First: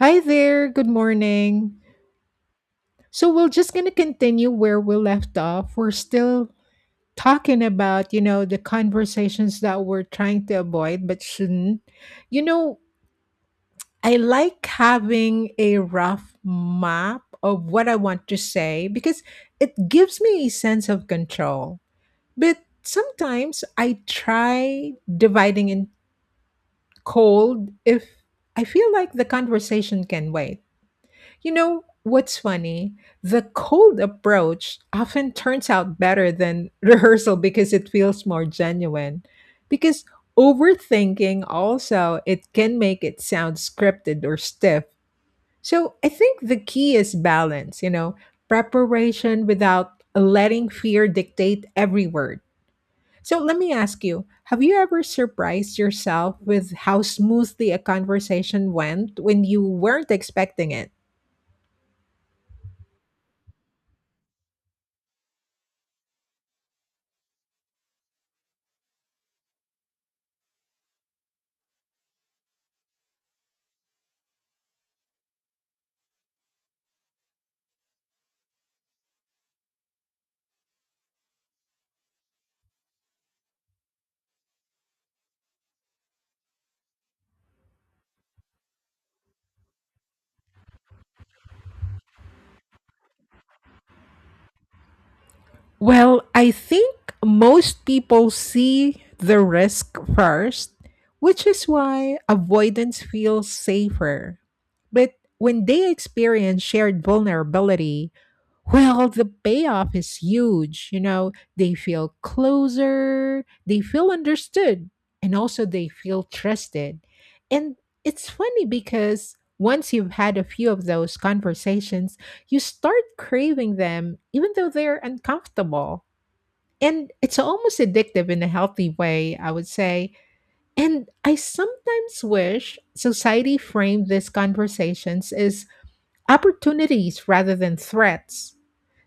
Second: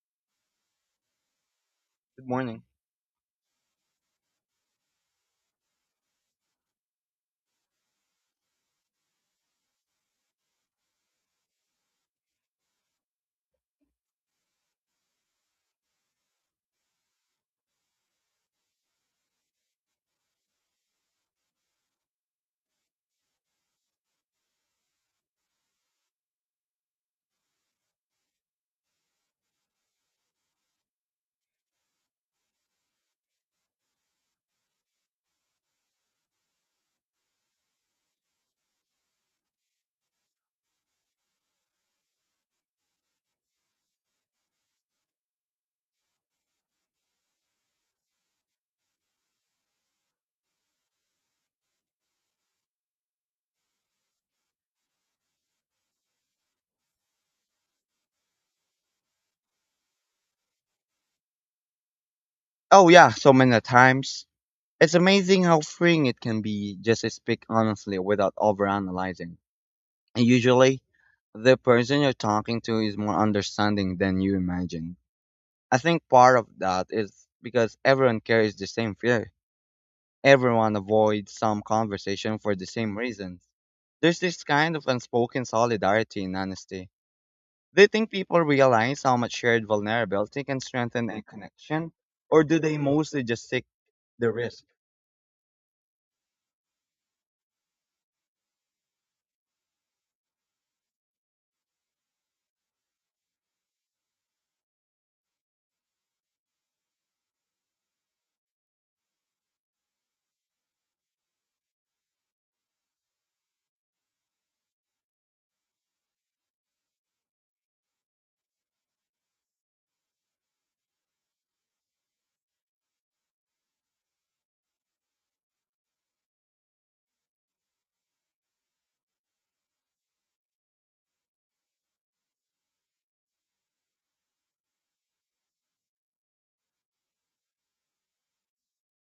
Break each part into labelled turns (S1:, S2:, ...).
S1: Hi there, good morning.
S2: Good morning.
S1: So we're just going to continue where we left off. We're still talking about, you know, the conversations that we're trying to avoid but shouldn't. You know, I like having a rough map of what I want to say because it gives me a sense of control. But sometimes I try dividing in cold if I feel like the conversation can wait. You know what's funny? The cold approach often turns out better than rehearsal because it feels more genuine. Because overthinking also it can make it sound scripted or stiff. So I think the key is balance, you know, preparation without letting fear dictate every word. So let me ask you, have you ever surprised yourself with how smoothly a conversation went when you weren't expecting it?
S2: Oh yeah, so many times. It's amazing how freeing it can be just to speak honestly without overanalyzing. And usually, the person you're talking to is more understanding than you imagine. I think part of that is because everyone carries the same fear. Everyone avoids some conversation for the same reasons. There's this kind of unspoken solidarity in honesty. Do you think people realize how much shared vulnerability can strengthen a connection? Or do they mostly just take the risk?
S1: Well, I think most people see the risk first, which is why avoidance feels safer. But when they experience shared vulnerability, well, the payoff is huge. You know, they feel closer, they feel understood, and also they feel trusted. And it's funny because once you've had a few of those conversations, you start craving them even though they're uncomfortable. And it's almost addictive in a healthy way, I would say. And I sometimes wish society framed these conversations as opportunities rather than threats.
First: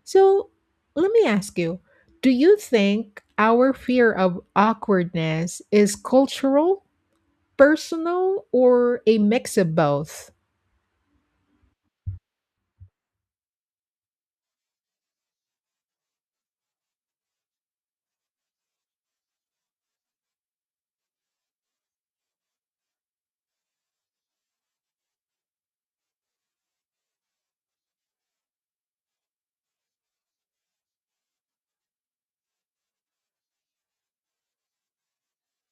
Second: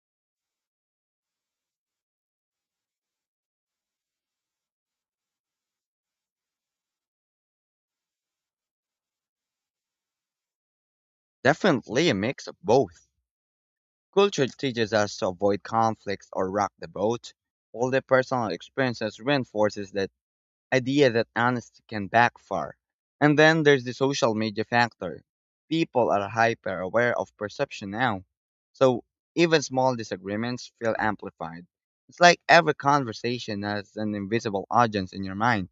S1: So let me ask you, do you think our fear of awkwardness is cultural, personal, or a mix of both?
S2: Definitely a mix of both. Culture teaches us to avoid conflicts or rock the boat, while the personal experiences reinforces that idea that honesty can backfire. And then there's the social media factor. People are hyper aware of perception now. So even small disagreements feel amplified. It's like every conversation has an invisible audience in your mind.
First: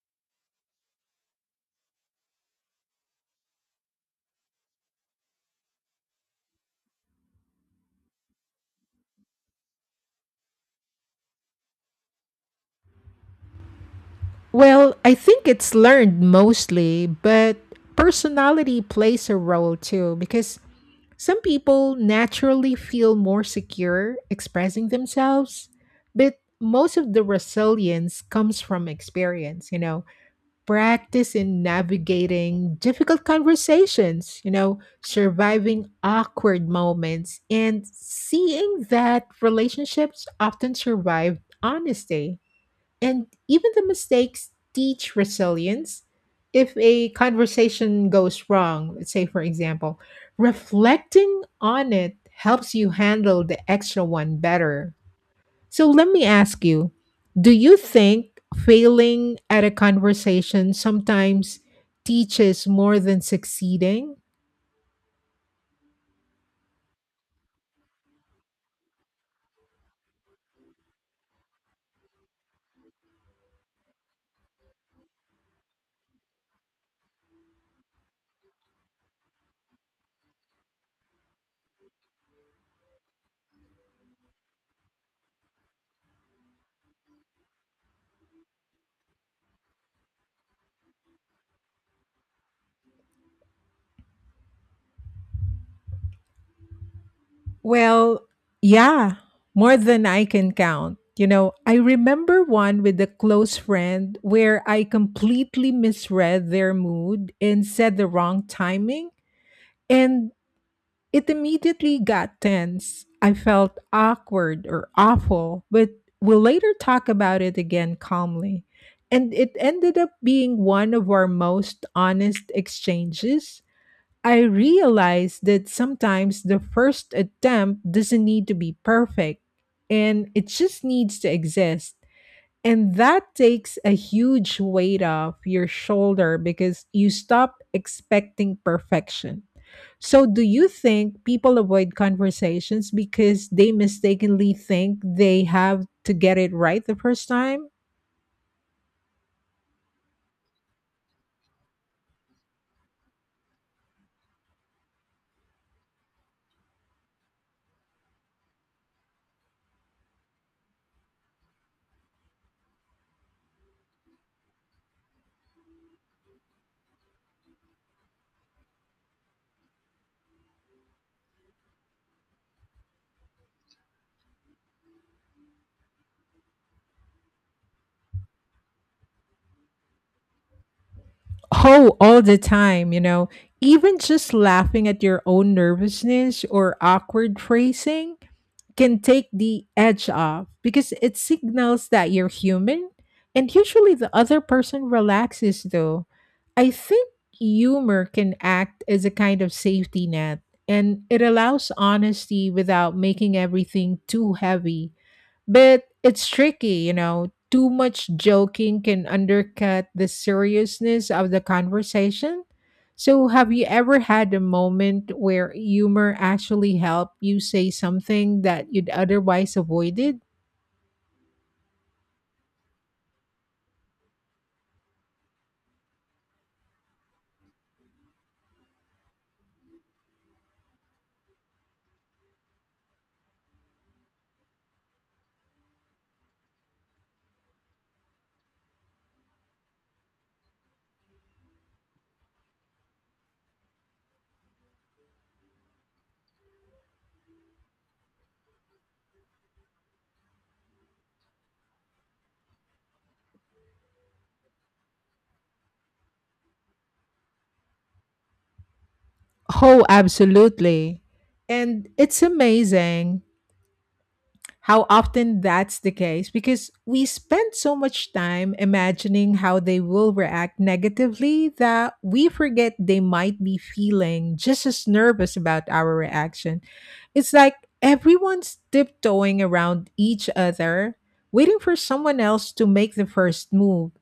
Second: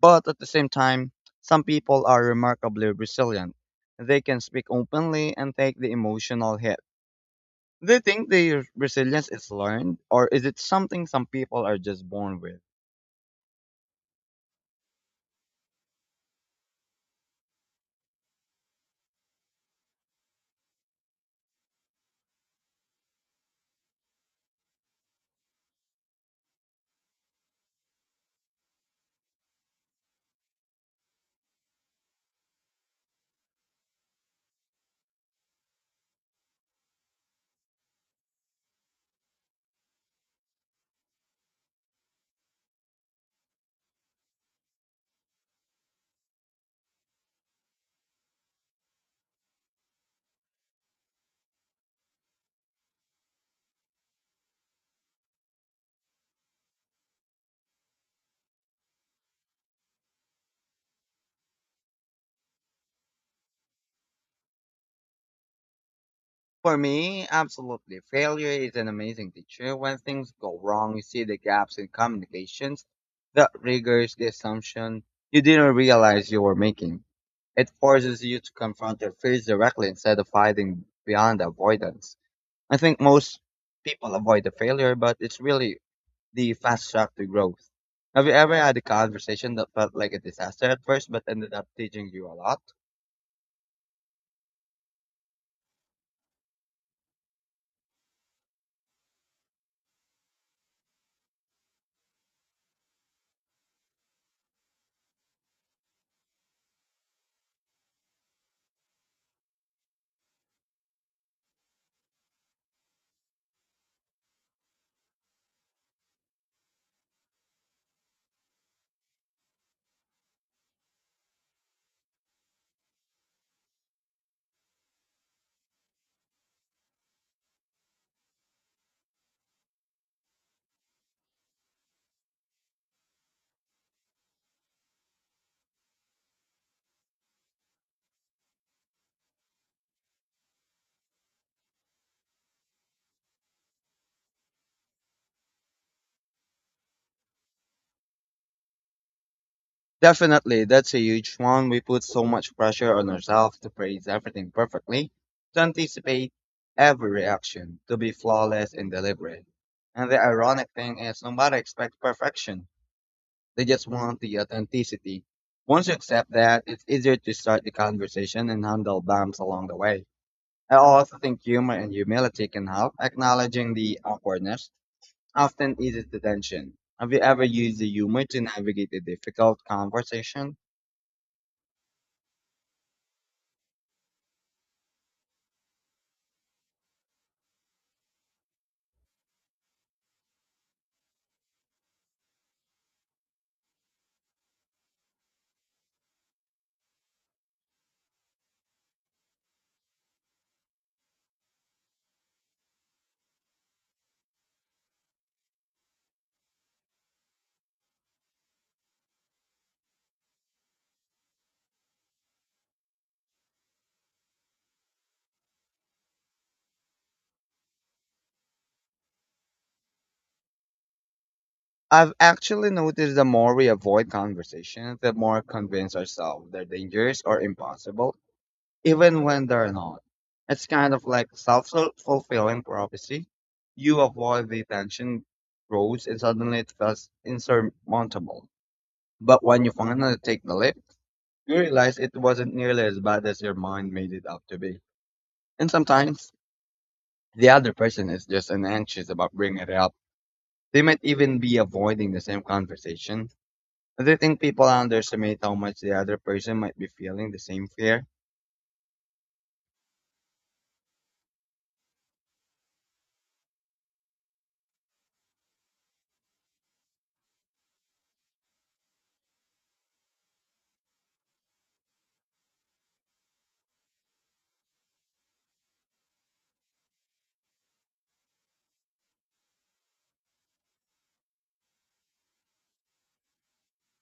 S2: But at the same time, some people are remarkably resilient. They can speak openly and take the emotional hit. They think their resilience is learned, or is it something some people are just born with?
S1: Well, I think it's learned mostly, but personality plays a role too because some people naturally feel more secure expressing themselves, but most of the resilience comes from experience, you know, practice in navigating difficult conversations, you know, surviving awkward moments, and seeing that relationships often survive honesty. And even the mistakes teach resilience. If a conversation goes wrong, let's say, for example, reflecting on it helps you handle the extra one better. So let me ask you, do you think failing at a conversation sometimes teaches more than succeeding?
S2: For me, absolutely. Failure is an amazing teacher. When things go wrong, you see the gaps in communications, the rigors, the assumption you didn't realize you were making. It forces you to confront your fears directly instead of hiding behind avoidance. I think most people avoid the failure, but it's really the fast track to growth. Have you ever had a conversation that felt like a disaster at first but ended up teaching you a lot?
S1: Well, yeah, more than I can count. You know, I remember one with a close friend where I completely misread their mood and said the wrong timing, and it immediately got tense. I felt awkward or awful, but we'll later talk about it again calmly. And it ended up being one of our most honest exchanges. I realized that sometimes the first attempt doesn't need to be perfect and it just needs to exist. And that takes a huge weight off your shoulder because you stop expecting perfection. So, do you think people avoid conversations because they mistakenly think they have to get it right the first time?
S2: Definitely, that's a huge one. We put so much pressure on ourselves to phrase everything perfectly, to anticipate every reaction, to be flawless and deliberate. And the ironic thing is, nobody expects perfection. They just want the authenticity. Once you accept that, it's easier to start the conversation and handle bumps along the way. I also think humor and humility can help. Acknowledging the awkwardness often eases the tension. Have you ever used the humor to navigate a difficult conversation?
S1: Oh, all the time, you know, even just laughing at your own nervousness or awkward phrasing can take the edge off because it signals that you're human. And usually the other person relaxes, though. I think humor can act as a kind of safety net and it allows honesty without making everything too heavy. But it's tricky, you know. Too much joking can undercut the seriousness of the conversation. So, have you ever had a moment where humor actually helped you say something that you'd otherwise avoided?
S2: I've actually noticed the more we avoid conversations, the more convince ourselves they're dangerous or impossible, even when they're not. It's kind of like self fulfilling prophecy. You avoid the tension grows and suddenly it feels insurmountable. But when you finally take the leap, you realize it wasn't nearly as bad as your mind made it out to be. And sometimes the other person is just anxious about bringing it up. They might even be avoiding the same conversation. Do you think people underestimate how much the other person might be feeling the same fear?
S1: Oh, absolutely. And it's amazing how often that's the case because we spend so much time imagining how they will react negatively that we forget they might be feeling just as nervous about our reaction. It's like everyone's tiptoeing around each other, waiting for someone else to make the first move.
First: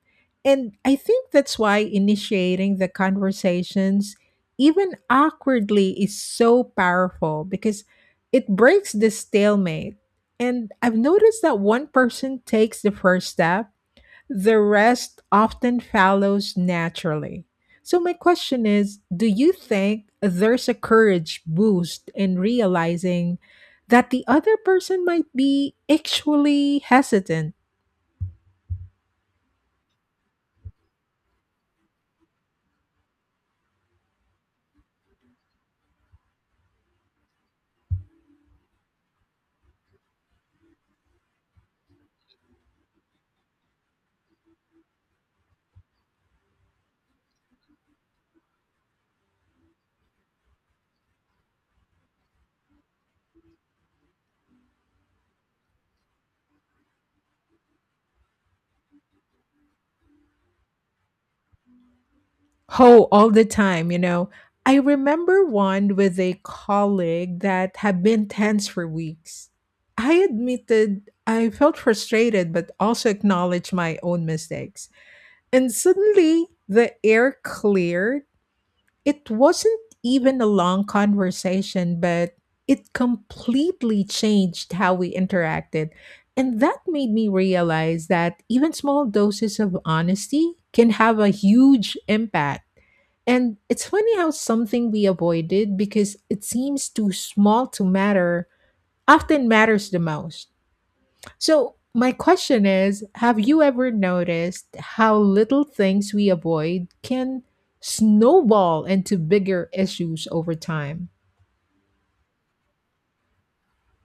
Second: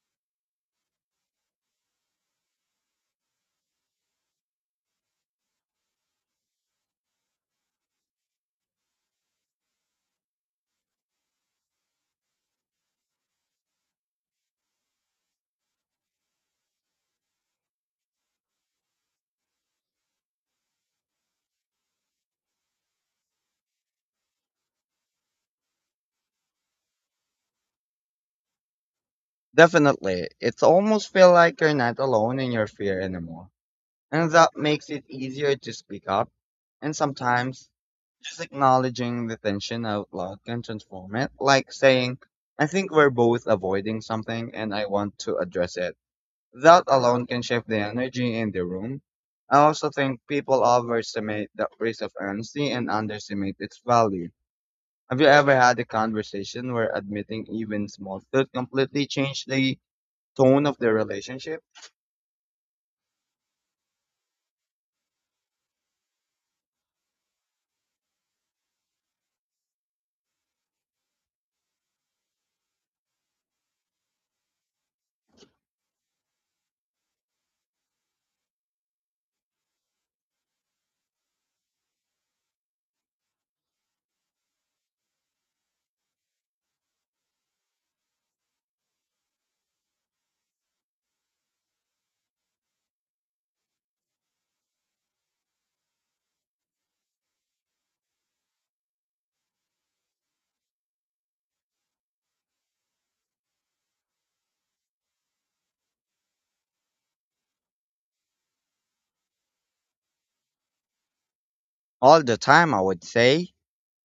S1: And I think that's why initiating the conversations, even awkwardly, is so powerful because it breaks the stalemate, and I've noticed that one person takes the first step, the rest often follows naturally. So, my question is, do you think there's a courage boost in realizing that the other person might be actually hesitant?
S2: Definitely. It's almost feel like you're not alone in your fear anymore. And that makes it easier to speak up. And sometimes just acknowledging the tension out loud can transform it. Like saying, I think we're both avoiding something and I want to address it. That alone can shift the energy in the room. I also think people overestimate the risk of honesty and underestimate its value. Have you ever had a conversation where admitting even small truth completely changed the tone of the relationship?
S1: Oh, all the time, you know. I remember one with a colleague that had been tense for weeks. I admitted I felt frustrated, but also acknowledged my own mistakes. And suddenly the air cleared. It wasn't even a long conversation, but it completely changed how we interacted. And that made me realize that even small doses of honesty can have a huge impact. And it's funny how something we avoided because it seems too small to matter often matters the most. So, my question is, have you ever noticed how little things we avoid can snowball into bigger issues over time?
S2: All the time, I would say.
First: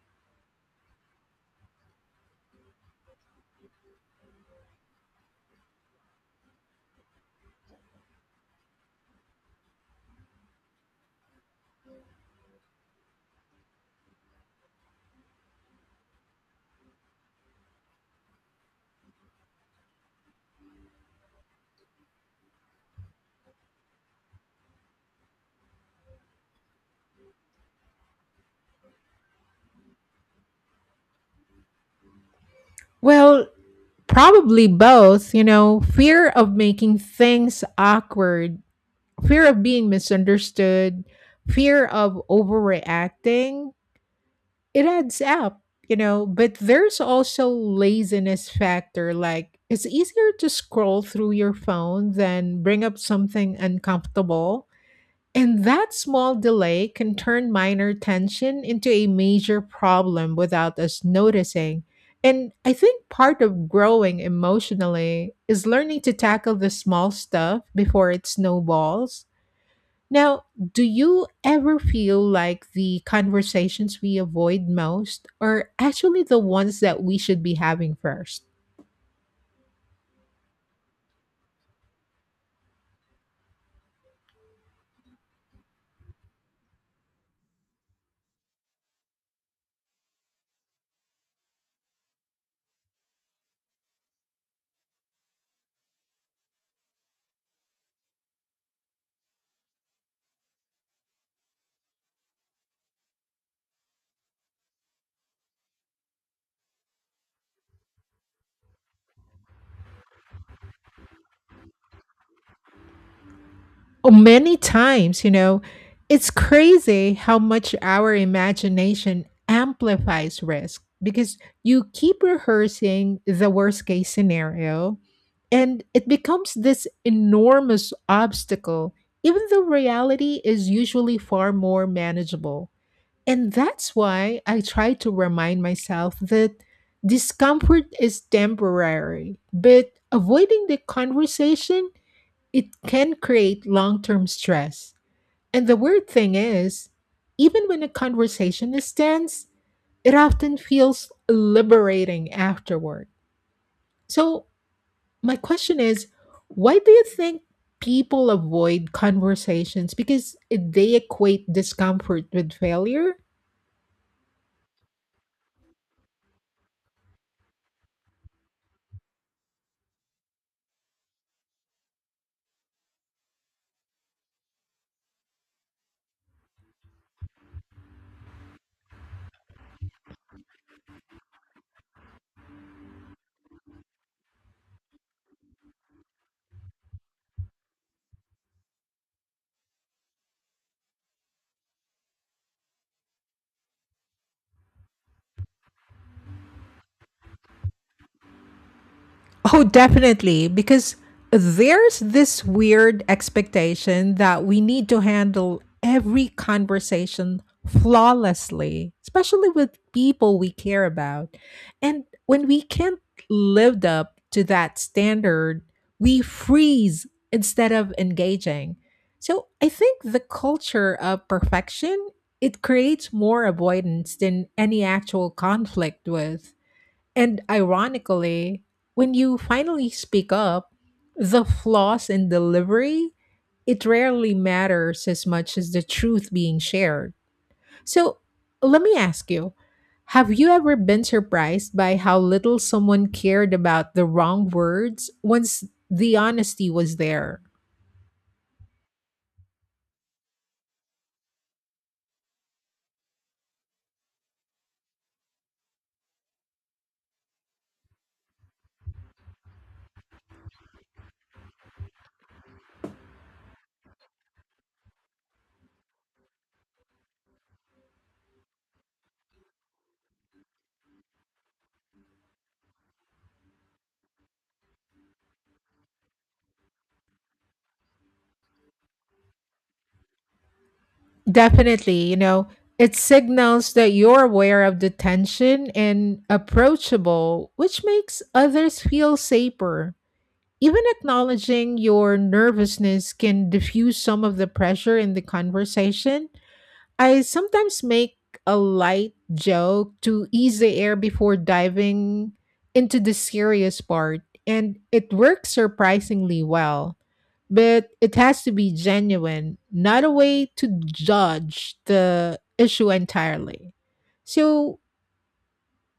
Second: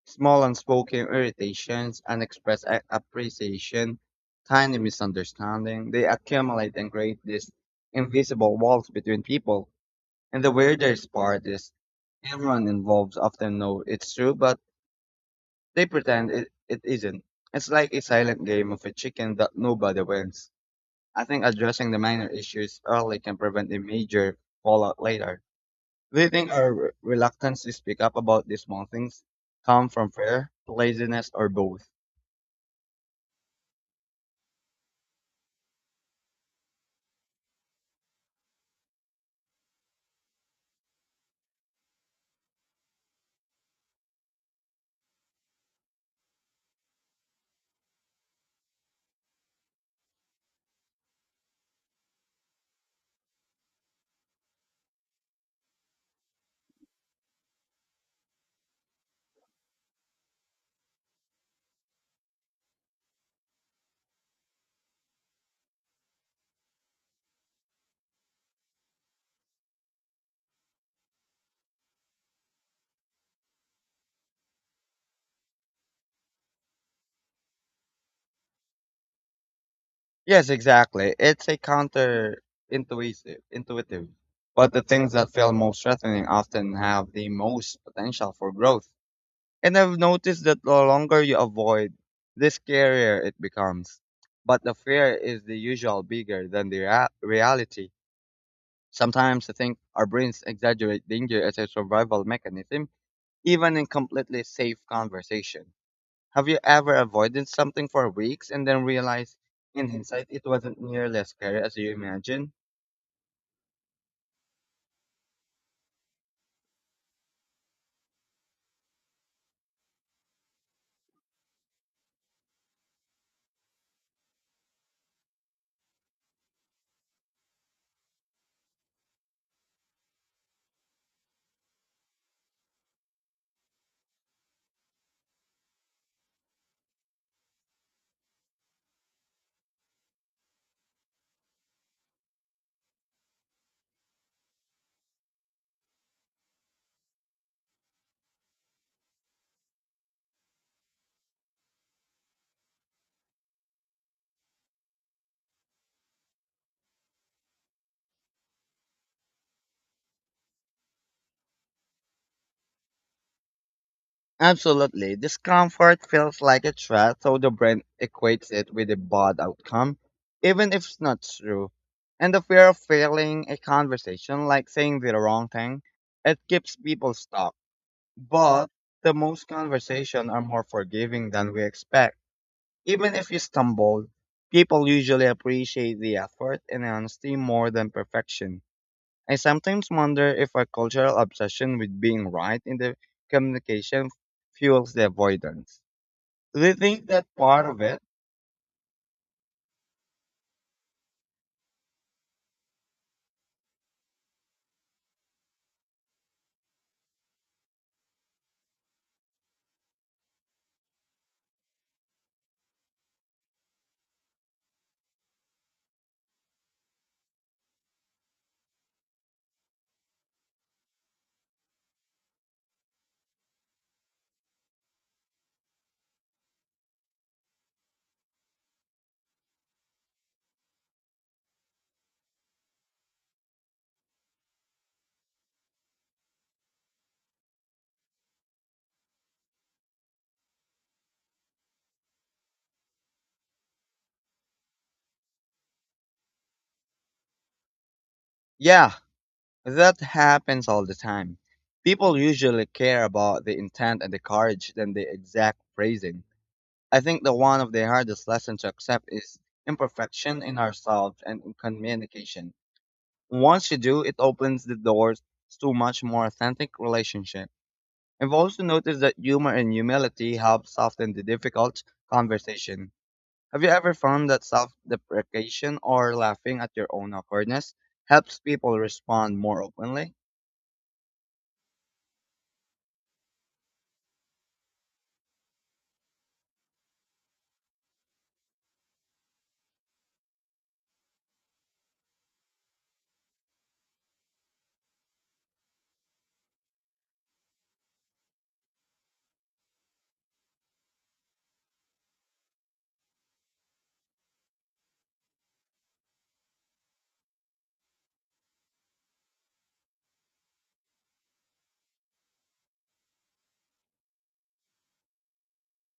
S2: Small unspoken irritations, unexpressed appreciation, tiny misunderstanding, they accumulate and create these invisible walls between people. And the weirdest part is everyone involved often know it's true, but they pretend it isn't. It's like a silent game of a chicken that nobody wins. I think addressing the minor issues early can prevent a major fallout later. Do you think our reluctance to speak up about these small things come from fear, laziness, or both?
S1: Well, probably both. You know, fear of making things awkward, fear of being misunderstood, fear of overreacting, it adds up, you know, but there's also laziness factor like it's easier to scroll through your phone than bring up something uncomfortable. And that small delay can turn minor tension into a major problem without us noticing. And I think part of growing emotionally is learning to tackle the small stuff before it snowballs. Now, do you ever feel like the conversations we avoid most are actually the ones that we should be having first?
S2: Yes, exactly. It's a counter intuitive, intuitive. But the things that feel most threatening often have the most potential for growth. And I've noticed that the longer you avoid, the scarier it becomes. But the fear is the usual bigger than the reality. Sometimes I think our brains exaggerate danger as a survival mechanism, even in completely safe conversation. Have you ever avoided something for weeks and then realized in hindsight it wasn't nearly as scary as you imagined?
S1: Oh, many times, you know, it's crazy how much our imagination amplifies risk because you keep rehearsing the worst case scenario and it becomes this enormous obstacle, even though reality is usually far more manageable. And that's why I try to remind myself that discomfort is temporary, but avoiding the conversation it can create long term stress. And the weird thing is, even when a conversation is tense, it often feels liberating afterward. So, my question is, why do you think people avoid conversations? Because they equate discomfort with failure?
S2: Absolutely. Discomfort feels like a threat, so the brain equates it with a bad outcome, even if it's not true. And the fear of failing a conversation, like saying the wrong thing, it keeps people stuck. But the most conversations are more forgiving than we expect. Even if you stumble, people usually appreciate the effort and honesty more than perfection. I sometimes wonder if our cultural obsession with being right in the communication fuels the avoidance. Do you think that part of it?
S1: Oh, definitely. Because there's this weird expectation that we need to handle every conversation flawlessly, especially with people we care about. And when we can't live up to that standard, we freeze instead of engaging. So I think the culture of perfection it creates more avoidance than any actual conflict with, and ironically, when you finally speak up, the flaws in delivery, it rarely matters as much as the truth being shared. So, let me ask you, have you ever been surprised by how little someone cared about the wrong words once the honesty was there?
S2: Yeah, that happens all the time. People usually care about the intent and the courage than the exact phrasing. I think the one of the hardest lessons to accept is imperfection in ourselves and in communication. Once you do, it opens the doors to much more authentic relationship. I've also noticed that humor and humility help soften the difficult conversation. Have you ever found that self-deprecation or laughing at your own awkwardness helps people respond more openly?
S1: Definitely, you know, it signals that you're aware of the tension and approachable, which makes others feel safer. Even acknowledging your nervousness can diffuse some of the pressure in the conversation. I sometimes make a light joke to ease the air before diving into the serious part, and it works surprisingly well. But it has to be genuine, not a way to judge the issue entirely. So,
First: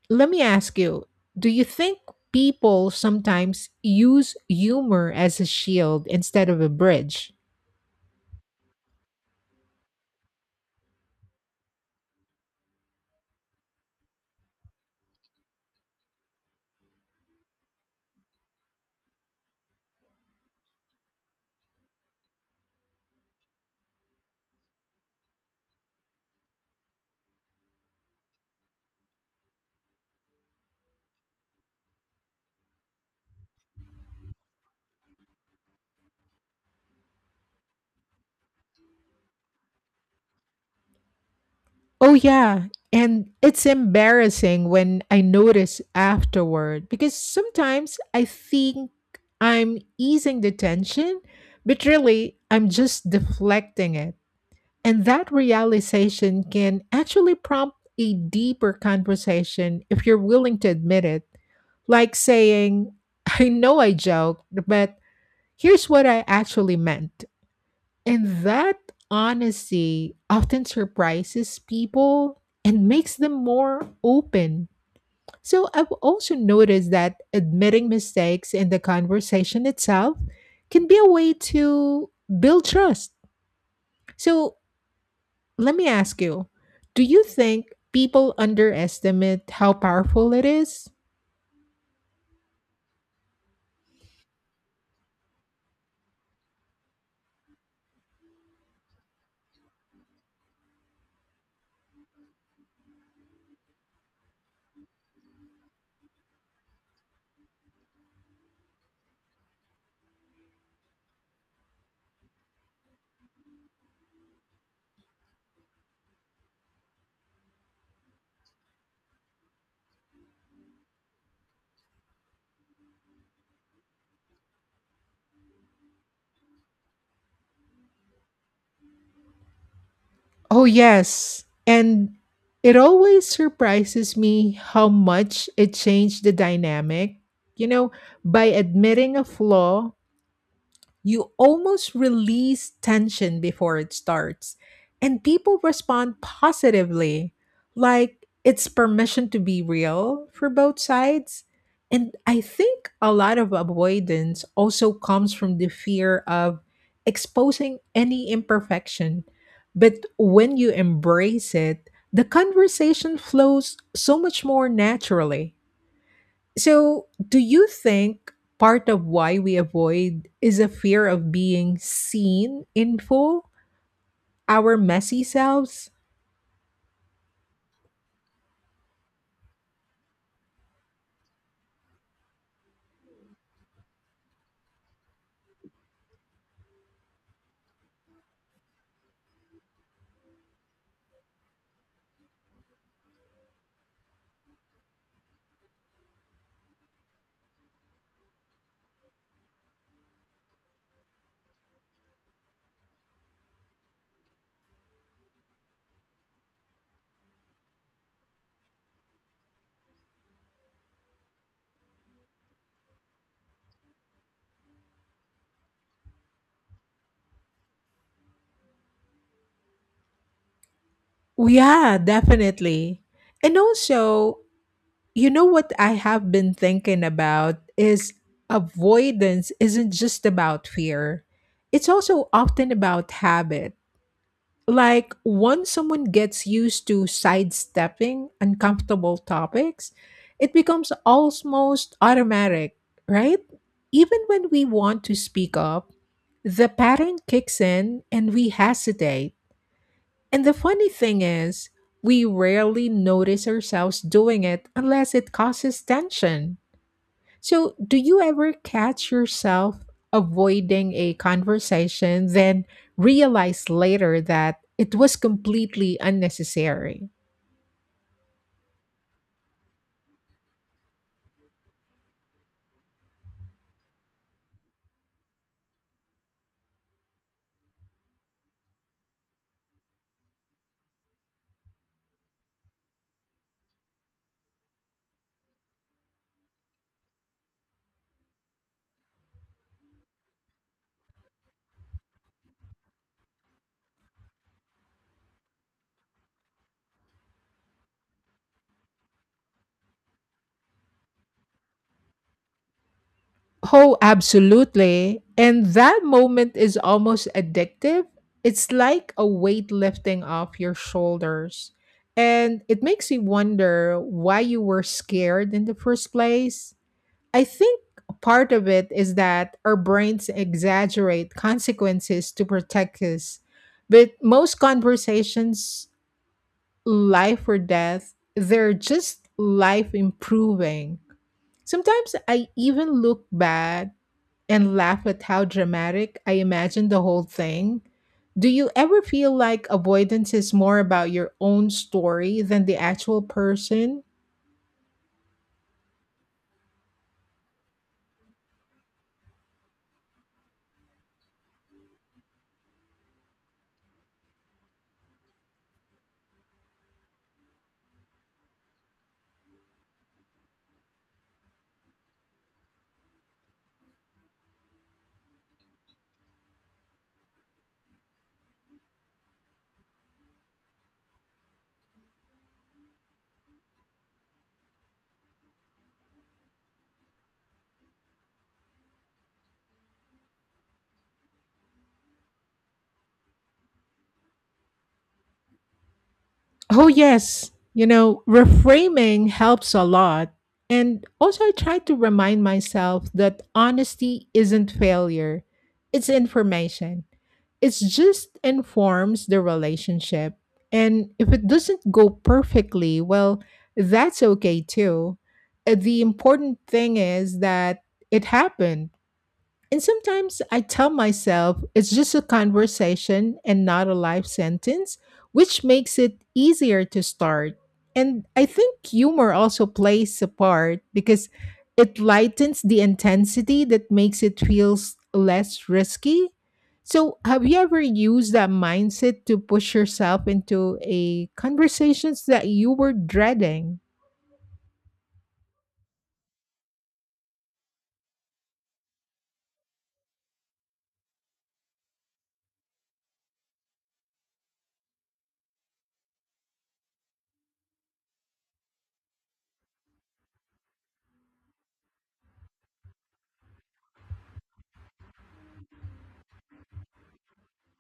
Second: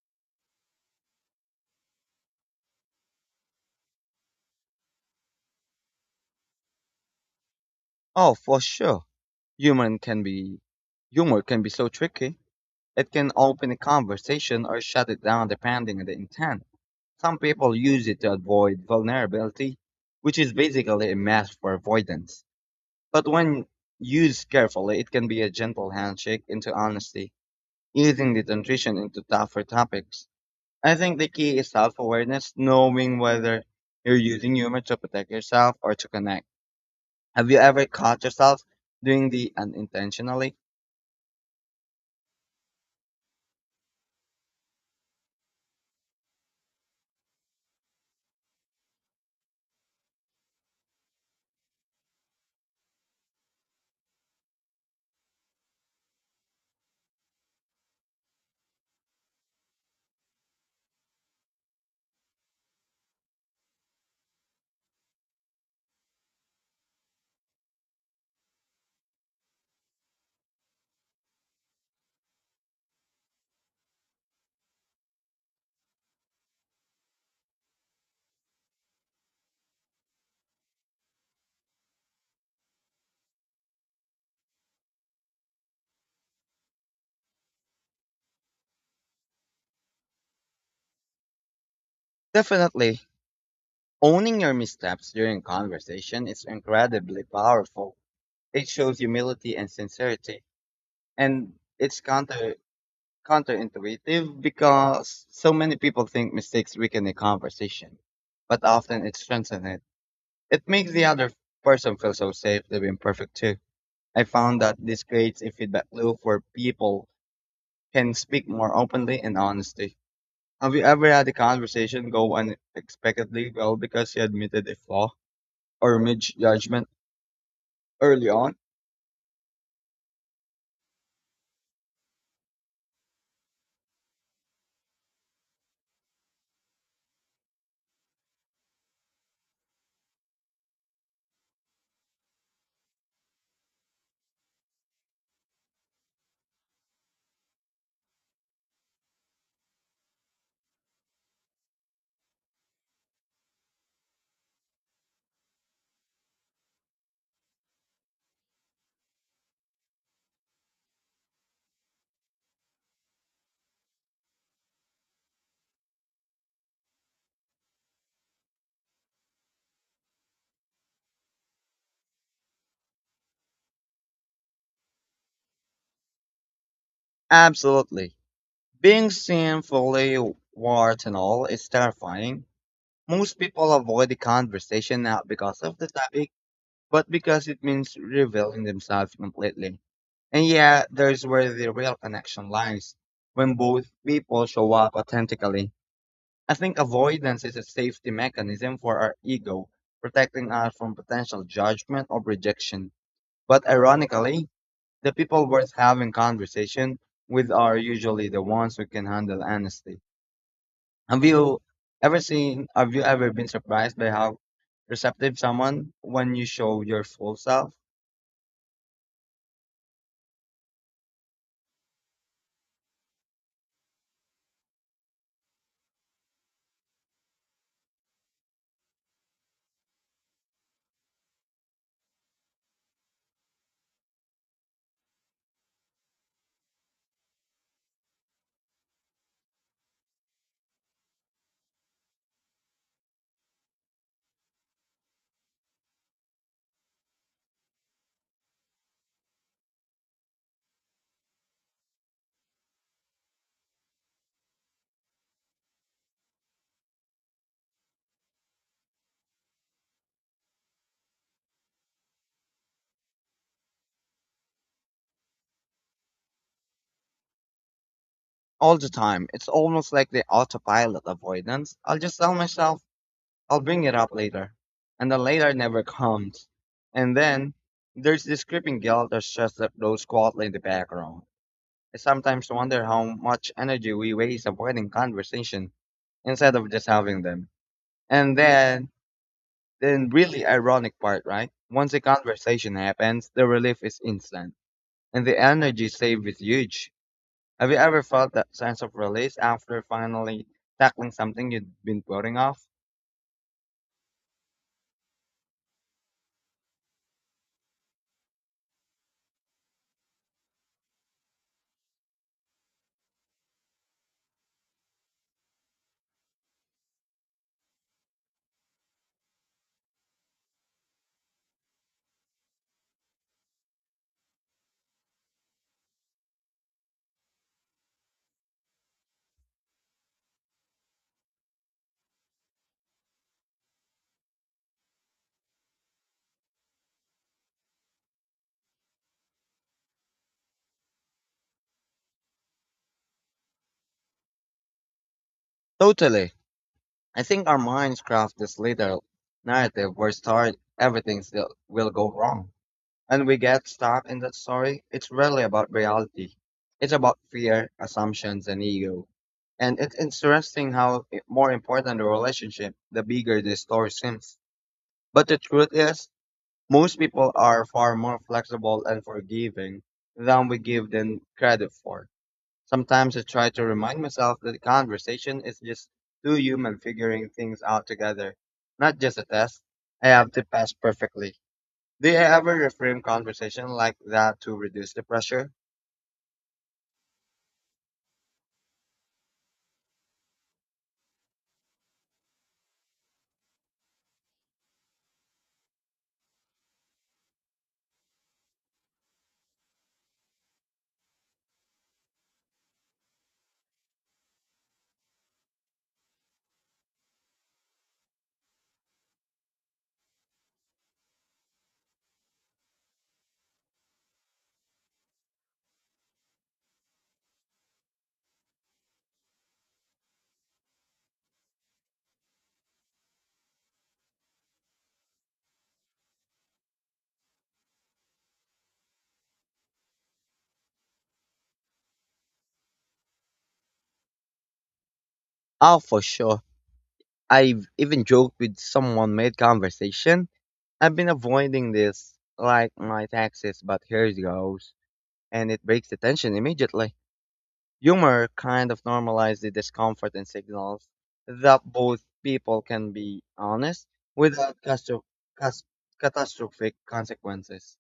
S1: let me ask you, do you think people sometimes use humor as a shield instead of a bridge?
S2: Oh, for sure. Humor can be humor can be so tricky. It can open a conversation or shut it down depending on the intent. Some people use it to avoid vulnerability, which is basically a mask for avoidance. But when used carefully, it can be a gentle handshake into honesty, easing the transition into tougher topics. I think the key is self awareness, knowing whether you're using humor to protect yourself or to connect. Have you ever caught yourself doing the unintentionally?
S1: Oh, yeah. And it's embarrassing when I notice afterward because sometimes I think I'm easing the tension, but really I'm just deflecting it. And that realization can actually prompt a deeper conversation if you're willing to admit it. Like saying, I know I joked, but here's what I actually meant. And that honesty often surprises people and makes them more open. So I've also noticed that admitting mistakes in the conversation itself can be a way to build trust. So let me ask you, do you think people underestimate how powerful it is?
S2: Definitely. Owning your missteps during conversation is incredibly powerful. It shows humility and sincerity, and it's counterintuitive because so many people think mistakes weaken a conversation, but often it strengthens it. It makes the other person feel so safe they're imperfect too. I found that this creates a feedback loop where people can speak more openly and honestly. Have you ever had a conversation go unexpectedly well because you admitted a flaw or misjudgment early on?
S1: Oh, yes, and it always surprises me how much it changed the dynamic. You know, by admitting a flaw, you almost release tension before it starts, and people respond positively, like it's permission to be real for both sides. And I think a lot of avoidance also comes from the fear of exposing any imperfection. But when you embrace it, the conversation flows so much more naturally. So, do you think part of why we avoid is a fear of being seen in full, our messy selves?
S2: Absolutely. Being seen fully, warts and all, is terrifying. Most people avoid the conversation not because of the topic, but because it means revealing themselves completely. And yeah, there's where the real connection lies. When both people show up authentically, I think avoidance is a safety mechanism for our ego, protecting us from potential judgment or rejection. But ironically, the people worth having conversation with are usually the ones who can handle honesty. Have you have you ever been surprised by how receptive someone when you show your full self?
S1: Yeah, definitely. And also, you know what I have been thinking about is avoidance isn't just about fear. It's also often about habit. Like, once someone gets used to sidestepping uncomfortable topics, it becomes almost automatic, right? Even when we want to speak up, the pattern kicks in and we hesitate. And the funny thing is, we rarely notice ourselves doing it unless it causes tension. So, do you ever catch yourself avoiding a conversation, then realize later that it was completely unnecessary?
S2: All the time. It's almost like the autopilot avoidance. I'll just tell myself, I'll bring it up later. And the later never comes. And then there's this creeping guilt or stress that goes quietly in the background. I sometimes wonder how much energy we waste avoiding conversation instead of just having them. And then really ironic part, right? Once the conversation happens, the relief is instant, and the energy saved is huge. Have you ever felt that sense of release after finally tackling something you'd been putting off?
S1: Oh, absolutely. And that moment is almost addictive. It's like a weight lifting off your shoulders. And it makes you wonder why you were scared in the first place. I think part of it is that our brains exaggerate consequences to protect us. But most conversations, life or death, they're just life improving. Sometimes I even look back and laugh at how dramatic I imagined the whole thing. Do you ever feel like avoidance is more about your own story than the actual person?
S2: Totally. I think our minds craft this little narrative where start everything still will go wrong. And we get stuck in that story, it's rarely about reality. It's about fear, assumptions, and ego. And it's interesting how more important the relationship, the bigger the story seems. But the truth is, most people are far more flexible and forgiving than we give them credit for. Sometimes I try to remind myself that the conversation is just two humans figuring things out together, not just a test. I have to pass perfectly. Do you ever reframe conversation like that to reduce the pressure?
S1: Oh, yes. You know, reframing helps a lot. And also, I try to remind myself that honesty isn't failure, it's information. It just informs the relationship. And if it doesn't go perfectly, well, that's okay too. The important thing is that it happened, and sometimes I tell myself it's just a conversation and not a life sentence, which makes it easier to start. And I think humor also plays a part because it lightens the intensity that makes it feels less risky. So, have you ever used that mindset to push yourself into a conversations that you were dreading?
S2: Oh, for sure. I've even joked with someone mid conversation. I've been avoiding this like my taxes, but here it goes. And it breaks the tension immediately. Humor kind of normalizes the discomfort and signals that both people can be honest without cas- catastrophic consequences.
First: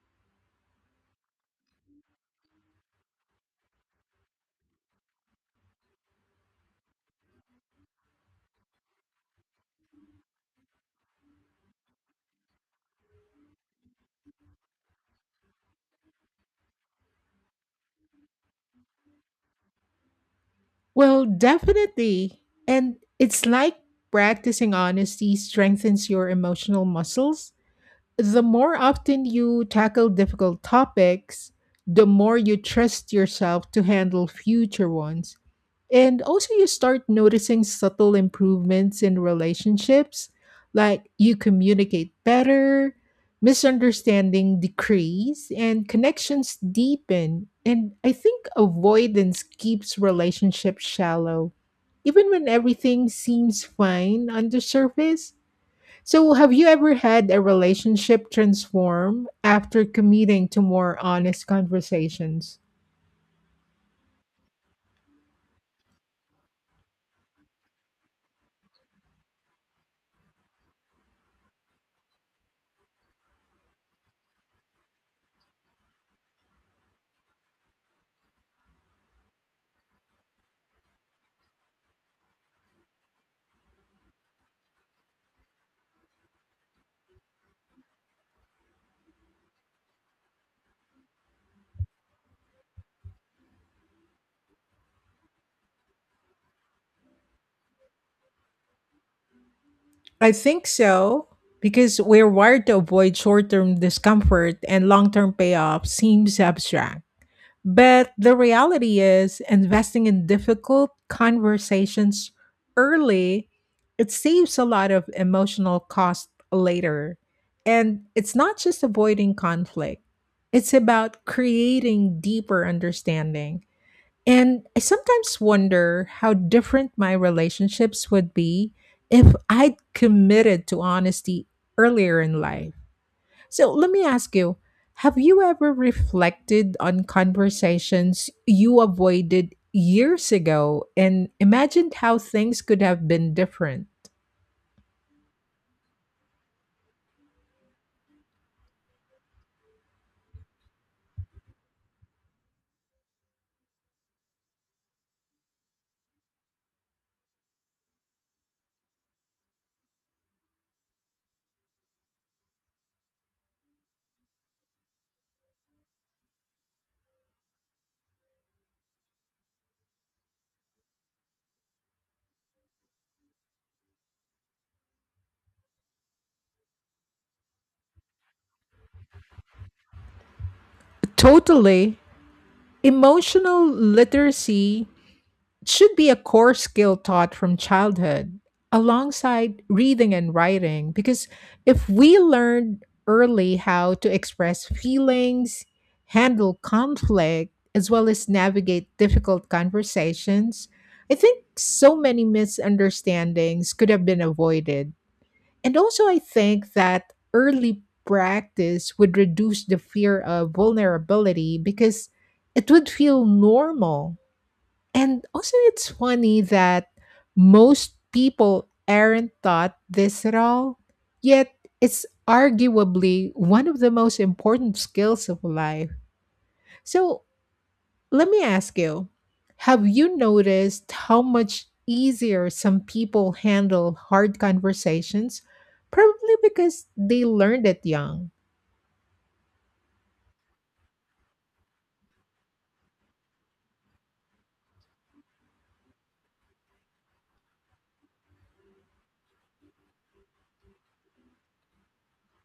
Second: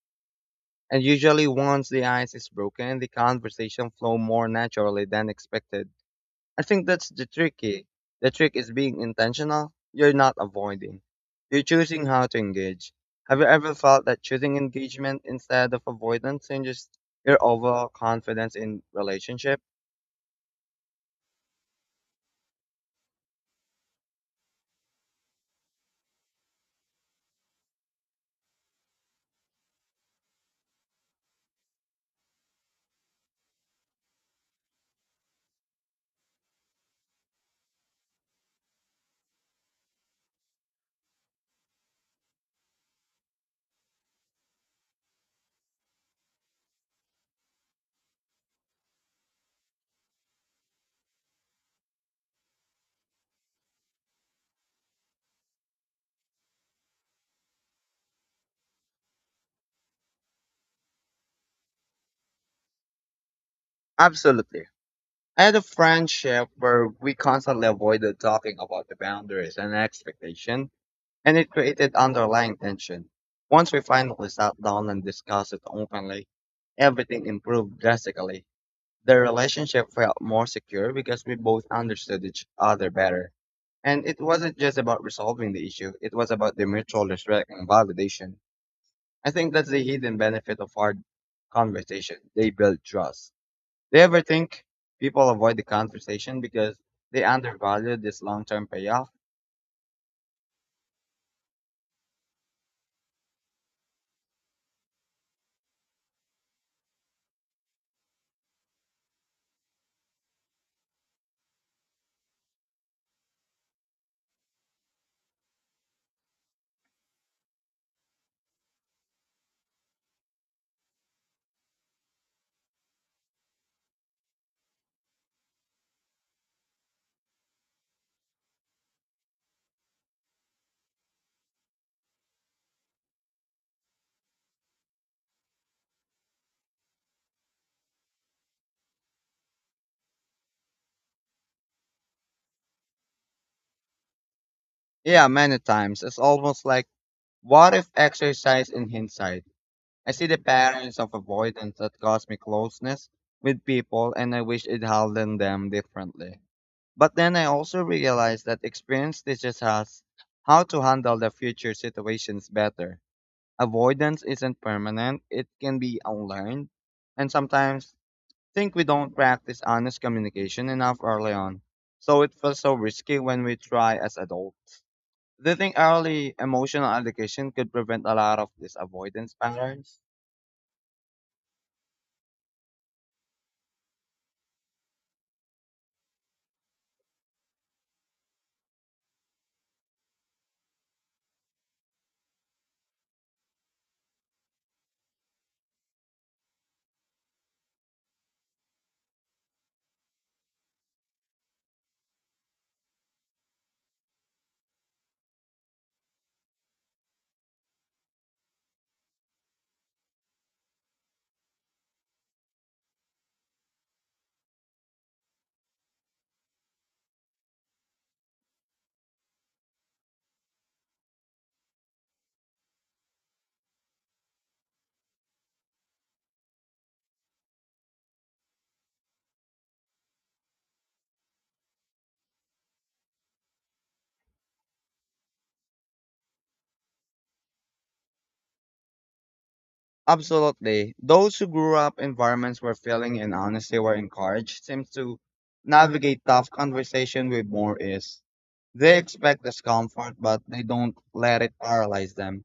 S2: And usually, once the ice is broken, the conversation flow more naturally than expected. I think that's the tricky. The trick is being intentional. You're not avoiding. You're choosing how to engage. Have you ever felt that choosing engagement instead of avoidance changes your overall confidence in relationship?
S1: Well, definitely. And it's like practicing honesty strengthens your emotional muscles. The more often you tackle difficult topics, the more you trust yourself to handle future ones. And also, you start noticing subtle improvements in relationships, like you communicate better, misunderstanding decrease, and connections deepen. And I think avoidance keeps relationships shallow, even when everything seems fine on the surface. So, have you ever had a relationship transform after committing to more honest conversations?
S2: Absolutely. I had a friendship where we constantly avoided talking about the boundaries and expectation, and it created underlying tension. Once we finally sat down and discussed it openly, everything improved drastically. The relationship felt more secure because we both understood each other better. And it wasn't just about resolving the issue, it was about the mutual respect and validation. I think that's the hidden benefit of hard conversation. They build trust. Do you ever think people avoid the conversation because they undervalue this long term payoff?
S1: I think so, because we're wired to avoid short term discomfort and long term payoff seems abstract. But the reality is, investing in difficult conversations early, it saves a lot of emotional cost later. And it's not just avoiding conflict, it's about creating deeper understanding. And I sometimes wonder how different my relationships would be if I'd committed to honesty earlier in life. So let me ask you, have you ever reflected on conversations you avoided years ago and imagined how things could have been different?
S2: Yeah, many times. It's almost like what if exercise in hindsight? I see the patterns of avoidance that cause me closeness with people and I wish it handled them differently. But then I also realize that experience teaches us how to handle the future situations better. Avoidance isn't permanent, it can be unlearned. And sometimes think we don't practice honest communication enough early on. So it feels so risky when we try as adults. Do you think early emotional education could prevent a lot of these avoidance patterns?
S1: Totally. Emotional literacy should be a core skill taught from childhood alongside reading and writing, because if we learn early how to express feelings, handle conflict, as well as navigate difficult conversations, I think so many misunderstandings could have been avoided. And also, I think that early practice would reduce the fear of vulnerability because it would feel normal. And also, it's funny that most people aren't taught this at all, yet it's arguably one of the most important skills of life. So, let me ask you, have you noticed how much easier some people handle hard conversations? Probably because they learned it young.
S2: Absolutely. Those who grew up in environments where feeling and honesty were encouraged seems to navigate tough conversation with more ease. They expect discomfort, but they don't let it paralyze them,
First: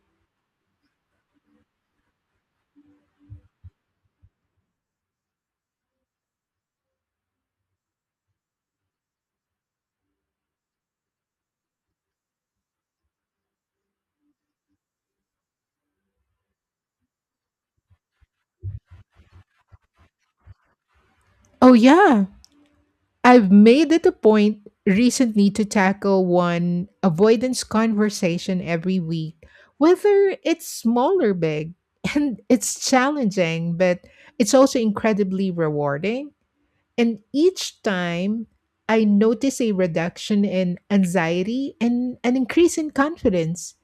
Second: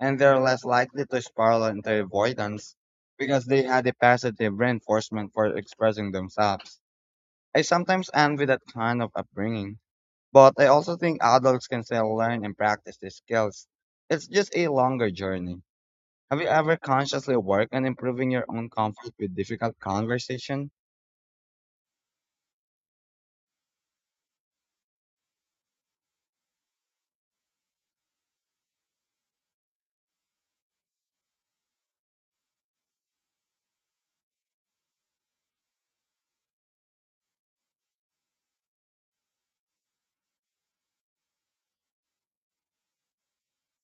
S2: and they're less likely to spiral into avoidance because they had a positive reinforcement for expressing themselves. I sometimes envy that kind of upbringing, but I also think adults can still learn and practice these skills. It's just a longer journey. Have you ever consciously worked on improving your own comfort with difficult conversation?
S1: Oh, yeah. I've made it a point recently to tackle one avoidance conversation every week, whether it's small or big. And it's challenging, but it's also incredibly rewarding. And each time I notice a reduction in anxiety and an increase in confidence.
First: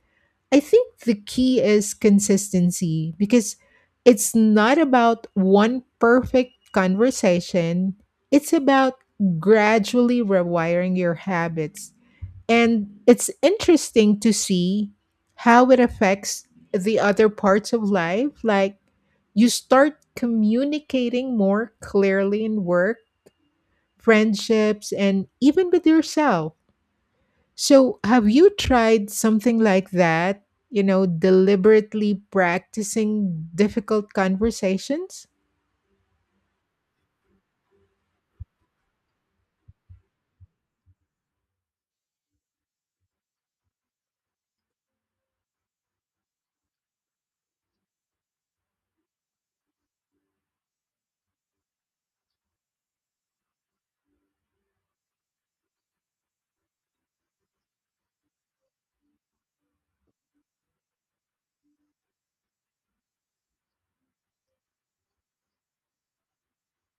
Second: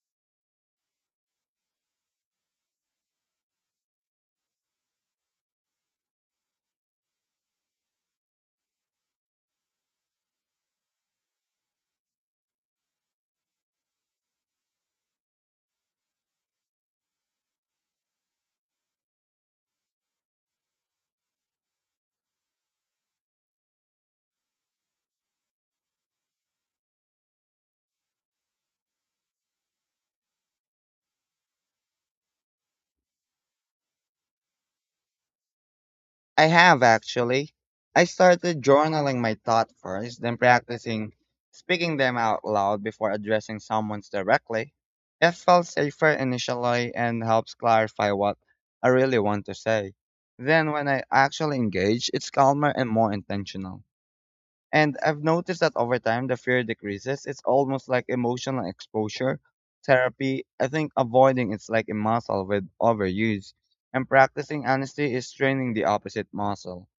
S1: I think the key is consistency because it's not about one perfect conversation. It's about gradually rewiring your habits. And it's interesting to see how it affects the other parts of life. Like, you start communicating more clearly in work, friendships, and even with yourself. So, have you tried something like that? Deliberately practicing difficult conversations?
S2: I have actually. I started journaling my thoughts first, then practicing speaking them out loud before addressing someone directly. It felt safer initially and helps clarify what I really want to say. Then when I actually engage, it's calmer and more intentional. And I've noticed that over time, the fear decreases. It's almost like emotional exposure therapy. I think avoiding it's like a muscle with overuse, and practicing honesty is training the opposite muscle.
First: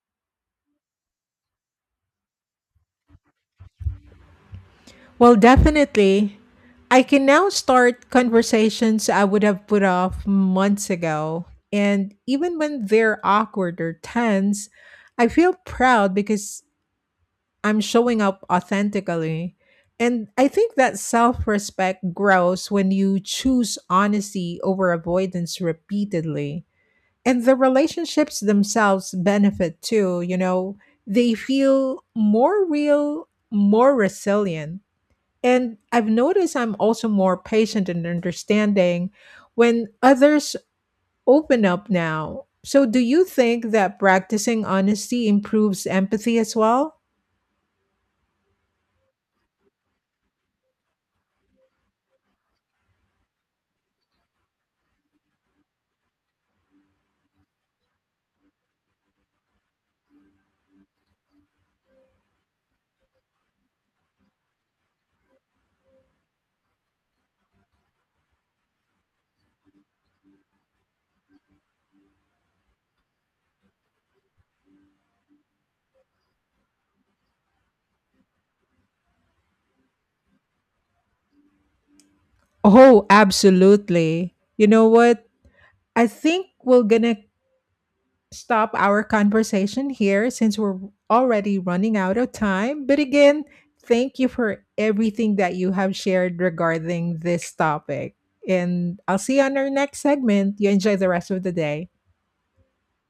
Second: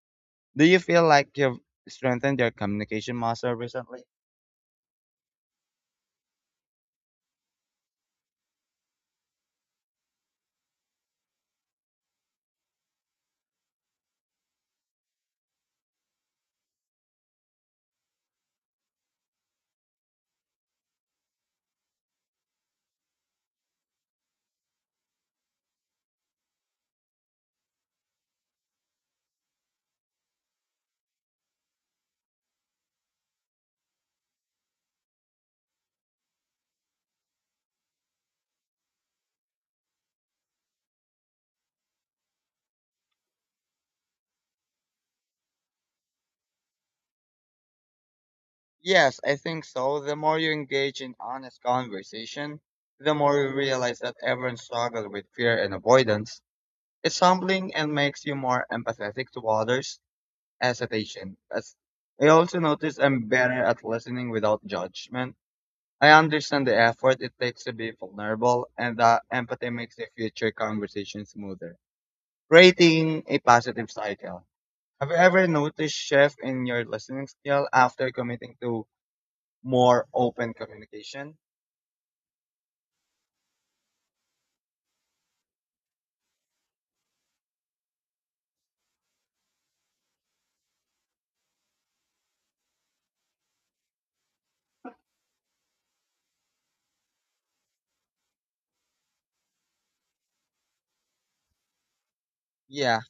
S2: Do you feel like you've strengthened your communication muscle recently?
S1: Well, definitely. I can now start conversations I would have put off months ago. And even when they're awkward or tense, I feel proud because I'm showing up authentically. And I think that self respect grows when you choose honesty over avoidance repeatedly. And the relationships themselves benefit too. They feel more real, more resilient. And I've noticed I'm also more patient and understanding when others open up now. So, do you think that practicing honesty improves empathy as well?
S2: Yes, I think so. The more you engage in honest conversation, the more you realize that everyone struggles with fear and avoidance. It's humbling and makes you more empathetic to others. as As I also notice I'm better at listening without judgment. I understand the effort it takes to be vulnerable, and that empathy makes the future conversation smoother, creating a positive cycle. Have you ever noticed shift in your listening skill after committing to more open communication?
S1: Oh, absolutely. You know what? I think we're going to stop our conversation here since we're already running out of time. But again, thank you for everything that you have shared regarding this topic. And I'll see you on our next segment. You enjoy the rest of the day.
S2: Yeah,